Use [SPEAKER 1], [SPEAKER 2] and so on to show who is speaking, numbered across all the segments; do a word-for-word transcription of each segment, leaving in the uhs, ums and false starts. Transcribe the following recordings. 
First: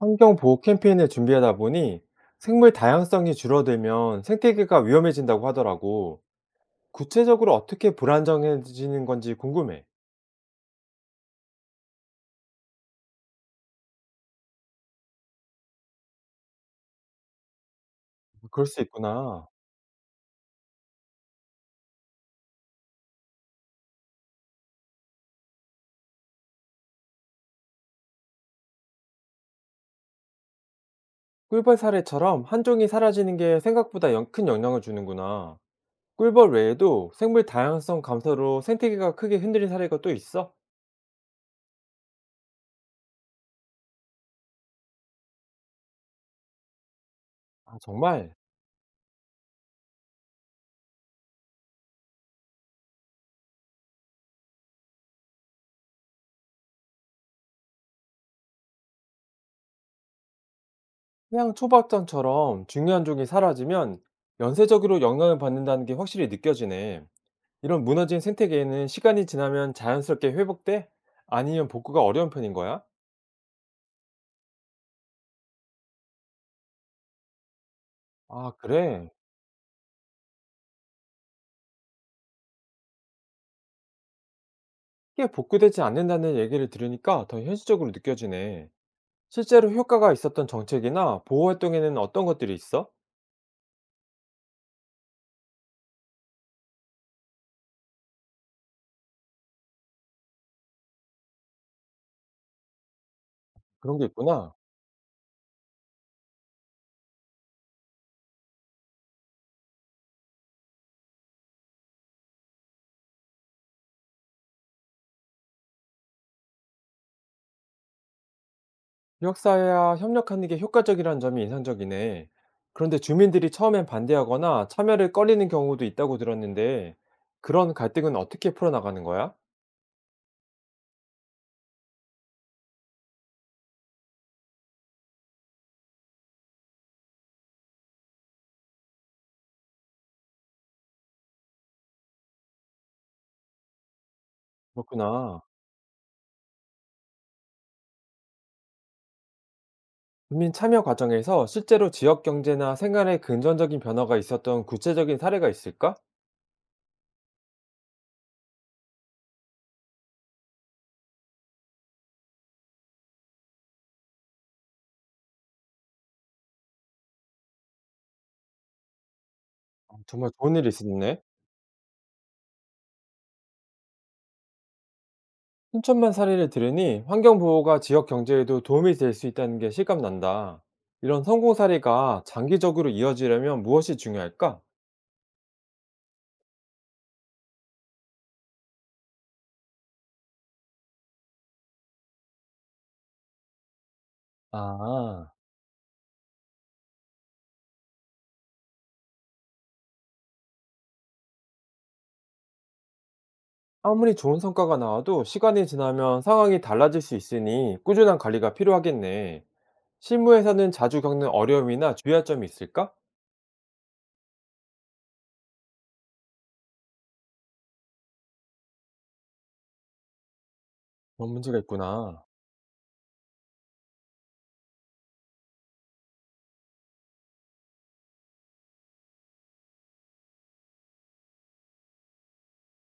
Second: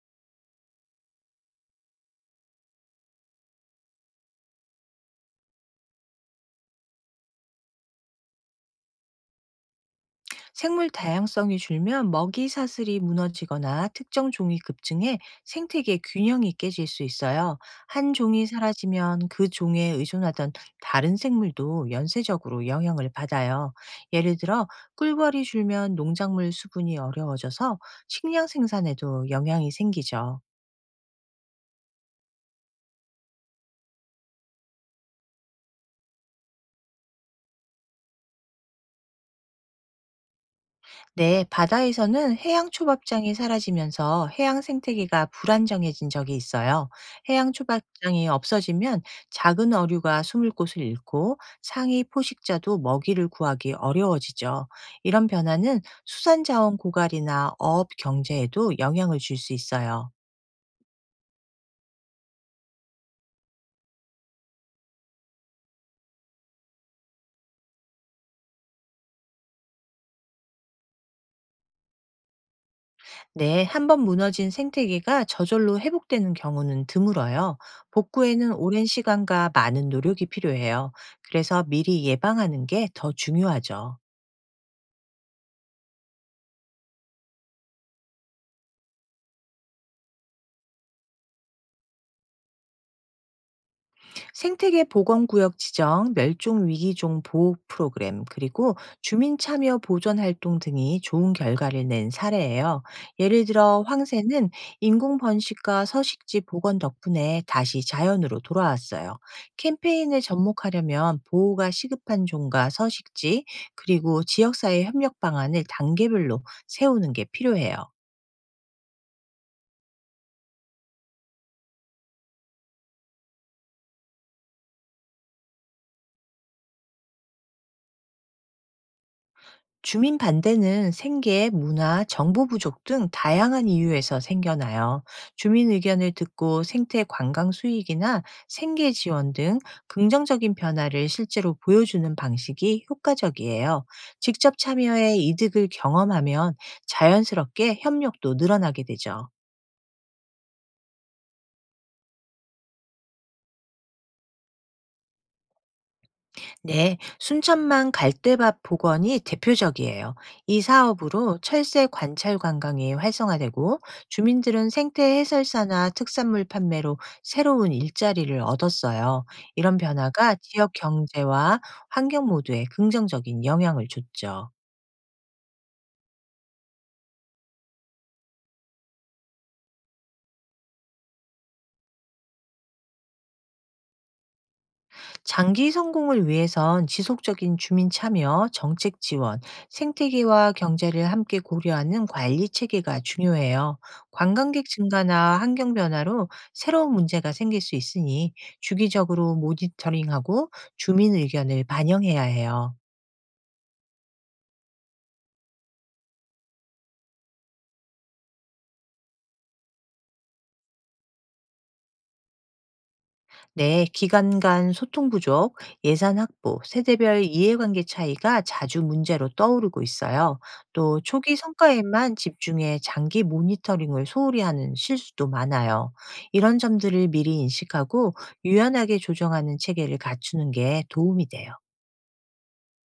[SPEAKER 1] 환경 보호 캠페인을 준비하다 보니 생물 다양성이 줄어들면 생태계가 위험해진다고 하더라고. 구체적으로 어떻게 불안정해지는 건지 궁금해.
[SPEAKER 2] 생물 다양성이 줄면 먹이 사슬이 무너지거나 특정 종이 급증해 생태계 균형이 깨질 수 있어요. 한 종이
[SPEAKER 1] 그럴 수
[SPEAKER 2] 사라지면
[SPEAKER 1] 있구나.
[SPEAKER 2] 그 종에 의존하던 다른 생물도 연쇄적으로 영향을 받아요. 예를 들어 꿀벌이 줄면 농작물 수분이 어려워져서 식량 생산에도 영향이 생기죠.
[SPEAKER 1] 꿀벌 사례처럼 한 종이 사라지는 게 생각보다 영- 큰 영향을 주는구나. 꿀벌 외에도 생물 다양성 감소로 생태계가 크게 흔들린 사례가 또 있어?
[SPEAKER 2] 네, 바다에서는 해양 초밥장이 사라지면서 해양 생태계가 불안정해진 적이 있어요. 해양
[SPEAKER 1] 아,
[SPEAKER 2] 초밥장이
[SPEAKER 1] 정말?
[SPEAKER 2] 없어지면 작은 어류가 숨을 곳을 잃고 상위 포식자도 먹이를 구하기 어려워지죠. 이런 변화는 수산자원 고갈이나 어업 경제에도 영향을 줄 수 있어요.
[SPEAKER 1] 해양 초밥장처럼 중요한 종이 사라지면 연쇄적으로 영향을 받는다는 게 확실히 느껴지네. 이런 무너진 생태계에는 시간이 지나면 자연스럽게 회복돼? 아니면 복구가 어려운 편인 거야?
[SPEAKER 2] 네, 한번 무너진 생태계가 저절로 회복되는 경우는 드물어요. 복구에는
[SPEAKER 1] 아,
[SPEAKER 2] 오랜
[SPEAKER 1] 그래.
[SPEAKER 2] 시간과 많은 노력이 필요해요. 그래서 미리 예방하는 게 더 중요하죠.
[SPEAKER 1] 이게 복구되지 않는다는 얘기를 들으니까 더 현실적으로 느껴지네. 실제로 효과가 있었던 정책이나 보호 활동에는 어떤 것들이 있어?
[SPEAKER 2] 생태계 보건구역 지정, 멸종위기종 보호 프로그램, 그리고 주민 참여 보존 활동 등이 좋은 결과를 낸 사례예요. 예를 들어
[SPEAKER 1] 그런 게
[SPEAKER 2] 황새는
[SPEAKER 1] 있구나.
[SPEAKER 2] 인공 번식과 서식지 복원 덕분에 다시 자연으로 돌아왔어요. 캠페인을 접목하려면 보호가 시급한 종과 서식지, 그리고 지역사회 협력 방안을 단계별로 세우는 게 필요해요.
[SPEAKER 1] 지역사회와 협력하는 게 효과적이라는 점이 인상적이네. 그런데 주민들이 처음엔 반대하거나 참여를 꺼리는 경우도 있다고 들었는데, 그런 갈등은 어떻게 풀어나가는 거야?
[SPEAKER 2] 주민 반대는 생계, 문화, 정보 부족 등 다양한 이유에서 생겨나요. 주민 의견을 듣고 생태 관광 수익이나 생계 지원 등 긍정적인 변화를 실제로 보여주는 방식이 효과적이에요. 직접 참여해
[SPEAKER 1] 그렇구나.
[SPEAKER 2] 이득을 경험하면 자연스럽게 협력도 늘어나게 되죠.
[SPEAKER 1] 국민 참여 과정에서 실제로 지역 경제나 생활에 근전적인 변화가 있었던 구체적인 사례가 있을까?
[SPEAKER 2] 네, 순천만 갈대밭 복원이 대표적이에요. 이 사업으로 철새 관찰 관광이 활성화되고 주민들은 생태 해설사나 특산물 판매로 새로운 일자리를 얻었어요. 이런
[SPEAKER 1] 아, 정말
[SPEAKER 2] 변화가
[SPEAKER 1] 좋은 일이
[SPEAKER 2] 지역
[SPEAKER 1] 있었네.
[SPEAKER 2] 경제와 환경 모두에 긍정적인 영향을 줬죠.
[SPEAKER 1] 순천만 사례를 들으니 환경 보호가 지역 경제에도 도움이 될 수 있다는 게 실감난다. 이런 성공 사례가 장기적으로 이어지려면 무엇이 중요할까?
[SPEAKER 2] 장기 성공을 위해선 지속적인 주민 참여, 정책 지원, 생태계와 경제를 함께 고려하는 관리 체계가 중요해요. 관광객
[SPEAKER 1] 아,
[SPEAKER 2] 증가나 환경 변화로 새로운 문제가 생길 수 있으니 주기적으로 모니터링하고 주민 의견을 반영해야 해요.
[SPEAKER 1] 아무리 좋은 성과가 나와도 시간이 지나면 상황이 달라질 수 있으니 꾸준한 관리가 필요하겠네. 실무에서는 자주 겪는 어려움이나 주의할 점이 있을까?
[SPEAKER 2] 네, 기관 간 소통 부족, 예산 확보, 세대별 이해관계 차이가 자주 문제로 떠오르고 있어요. 또
[SPEAKER 1] 그런
[SPEAKER 2] 초기
[SPEAKER 1] 문제가
[SPEAKER 2] 성과에만
[SPEAKER 1] 있구나.
[SPEAKER 2] 집중해 장기 모니터링을 소홀히 하는 실수도 많아요. 이런 점들을 미리 인식하고 유연하게 조정하는 체계를 갖추는 게 도움이 돼요.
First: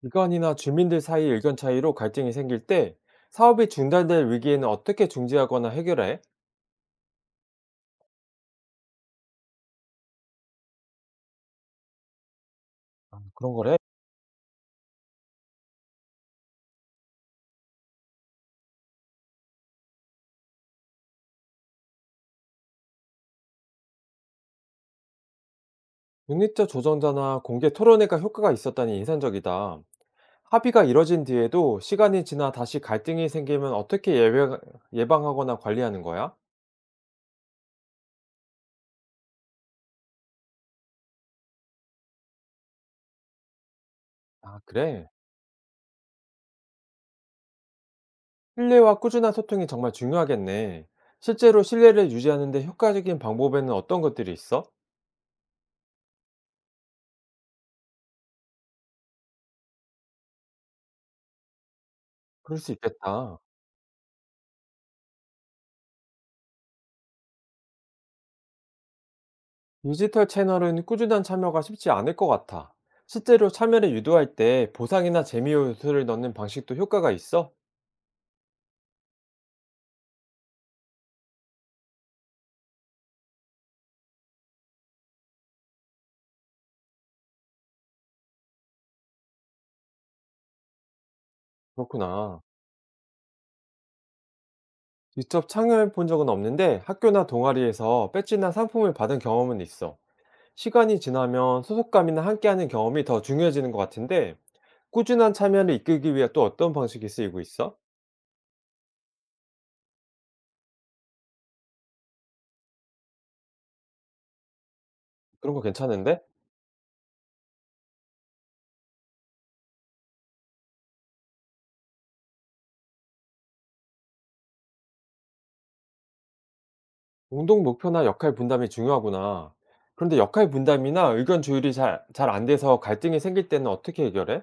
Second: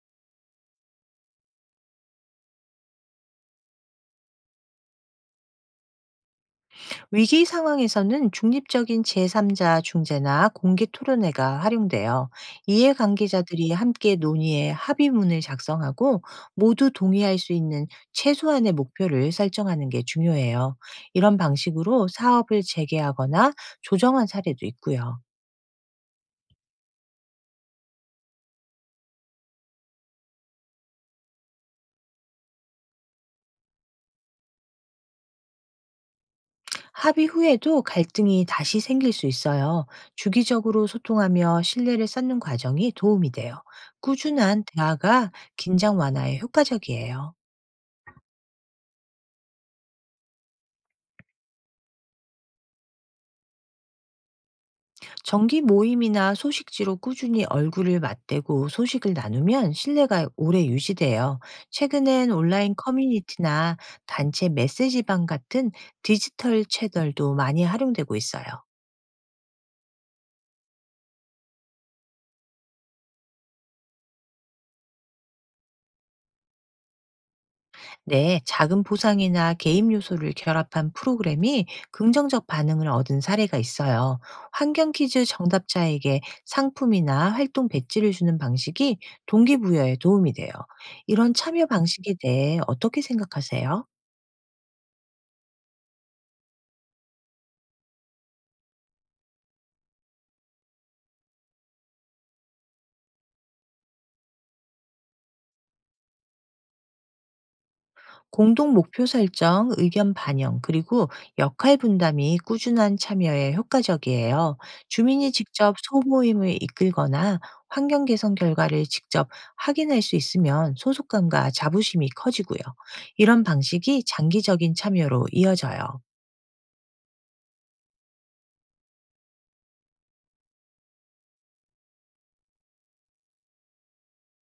[SPEAKER 1] 기관이나 주민들 사이 의견 차이로 갈등이 생길 때 사업이 중단될 위기에는 어떻게 중지하거나 해결해?
[SPEAKER 2] 위기 상황에서는 중립적인 제삼자 중재나 공개 토론회가 활용돼요.
[SPEAKER 1] 아, 그런
[SPEAKER 2] 이해관계자들이
[SPEAKER 1] 거래?
[SPEAKER 2] 함께 논의해 합의문을 작성하고 모두 동의할 수 있는 최소한의 목표를 설정하는 게 중요해요. 이런 방식으로 사업을 재개하거나 조정한 사례도 있고요.
[SPEAKER 1] 중립적 조정자나 공개 토론회가 효과가 있었다니 인상적이다. 합의가 이뤄진 뒤에도 시간이 지나 다시 갈등이 생기면 어떻게 예외 예방하거나 관리하는 거야?
[SPEAKER 2] 합의 후에도 갈등이 다시 생길 수 있어요. 주기적으로 소통하며 신뢰를 쌓는 과정이 도움이 돼요.
[SPEAKER 1] 아,
[SPEAKER 2] 꾸준한
[SPEAKER 1] 그래.
[SPEAKER 2] 대화가 긴장 완화에 효과적이에요.
[SPEAKER 1] 신뢰와 꾸준한 소통이 정말 중요하겠네. 실제로 신뢰를 유지하는데 효과적인 방법에는 어떤 것들이 있어?
[SPEAKER 2] 정기 모임이나 소식지로 꾸준히 얼굴을 맞대고 소식을 나누면 신뢰가 오래 유지돼요. 최근엔
[SPEAKER 1] 그럴 수
[SPEAKER 2] 온라인
[SPEAKER 1] 있겠다.
[SPEAKER 2] 커뮤니티나 단체 메시지방 같은 디지털 채널도 많이 활용되고 있어요.
[SPEAKER 1] 디지털 채널은 꾸준한 참여가 쉽지 않을 것 같아. 실제로 참여를 유도할 때 보상이나 재미 요소를 넣는 방식도 효과가 있어?
[SPEAKER 2] 네, 작은 보상이나 게임 요소를 결합한 프로그램이 긍정적 반응을 얻은 사례가 있어요. 환경 퀴즈 정답자에게 상품이나 활동 배지를 주는 방식이 동기부여에 도움이 돼요. 이런 참여 방식에
[SPEAKER 1] 그렇구나.
[SPEAKER 2] 대해 어떻게 생각하세요?
[SPEAKER 1] 직접 참여해 본 적은 없는데 학교나 동아리에서 배지나 상품을 받은 경험은 있어. 시간이 지나면 소속감이나 함께하는 경험이 더 중요해지는 것 같은데 꾸준한 참여를 이끌기 위해 또 어떤 방식이 쓰이고 있어?
[SPEAKER 2] 공동 목표 설정, 의견 반영, 그리고 역할 분담이 꾸준한 참여에 효과적이에요. 주민이
[SPEAKER 1] 그런 거
[SPEAKER 2] 직접
[SPEAKER 1] 괜찮은데?
[SPEAKER 2] 소모임을 이끌거나 환경 개선 결과를 직접 확인할 수 있으면 소속감과 자부심이 커지고요. 이런 방식이 장기적인 참여로 이어져요.
[SPEAKER 1] 공동 목표나 역할 분담이 중요하구나. 그런데 역할 분담이나 의견 조율이 잘, 잘 안 돼서 갈등이 생길 때는 어떻게 해결해?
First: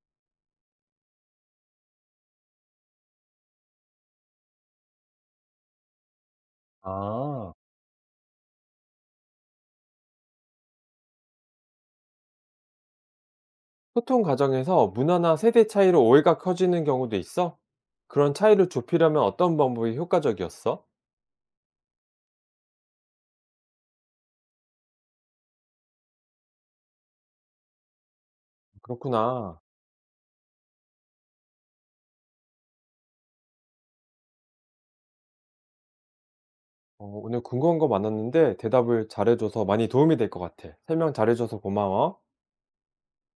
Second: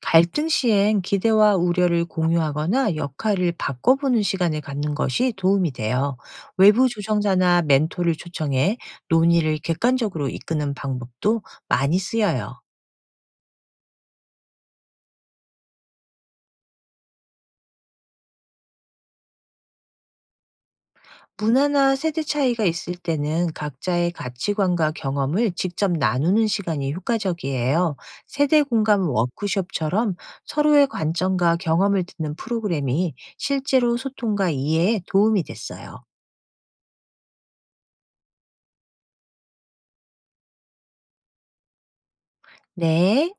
[SPEAKER 2] 갈등 시엔 기대와 우려를 공유하거나 역할을 바꿔보는 시간을 갖는 것이 도움이 돼요. 외부
[SPEAKER 1] 아.
[SPEAKER 2] 조정자나 멘토를 초청해 논의를 객관적으로 이끄는 방법도 많이 쓰여요.
[SPEAKER 1] 소통 과정에서 문화나 세대 차이로 오해가 커지는 경우도 있어? 그런 차이를 좁히려면 어떤 방법이 효과적이었어?
[SPEAKER 2] 문화나 세대 차이가 있을 때는 각자의 가치관과 경험을 직접 나누는 시간이 효과적이에요. 세대 공감
[SPEAKER 1] 그렇구나.
[SPEAKER 2] 워크숍처럼 서로의 관점과 경험을 듣는 프로그램이 실제로 소통과 이해에 도움이 됐어요.
[SPEAKER 1] 어, 오늘 궁금한 거 많았는데 대답을 잘해줘서 많이 도움이 될 것 같아. 설명 잘해줘서 고마워.
[SPEAKER 2] 네.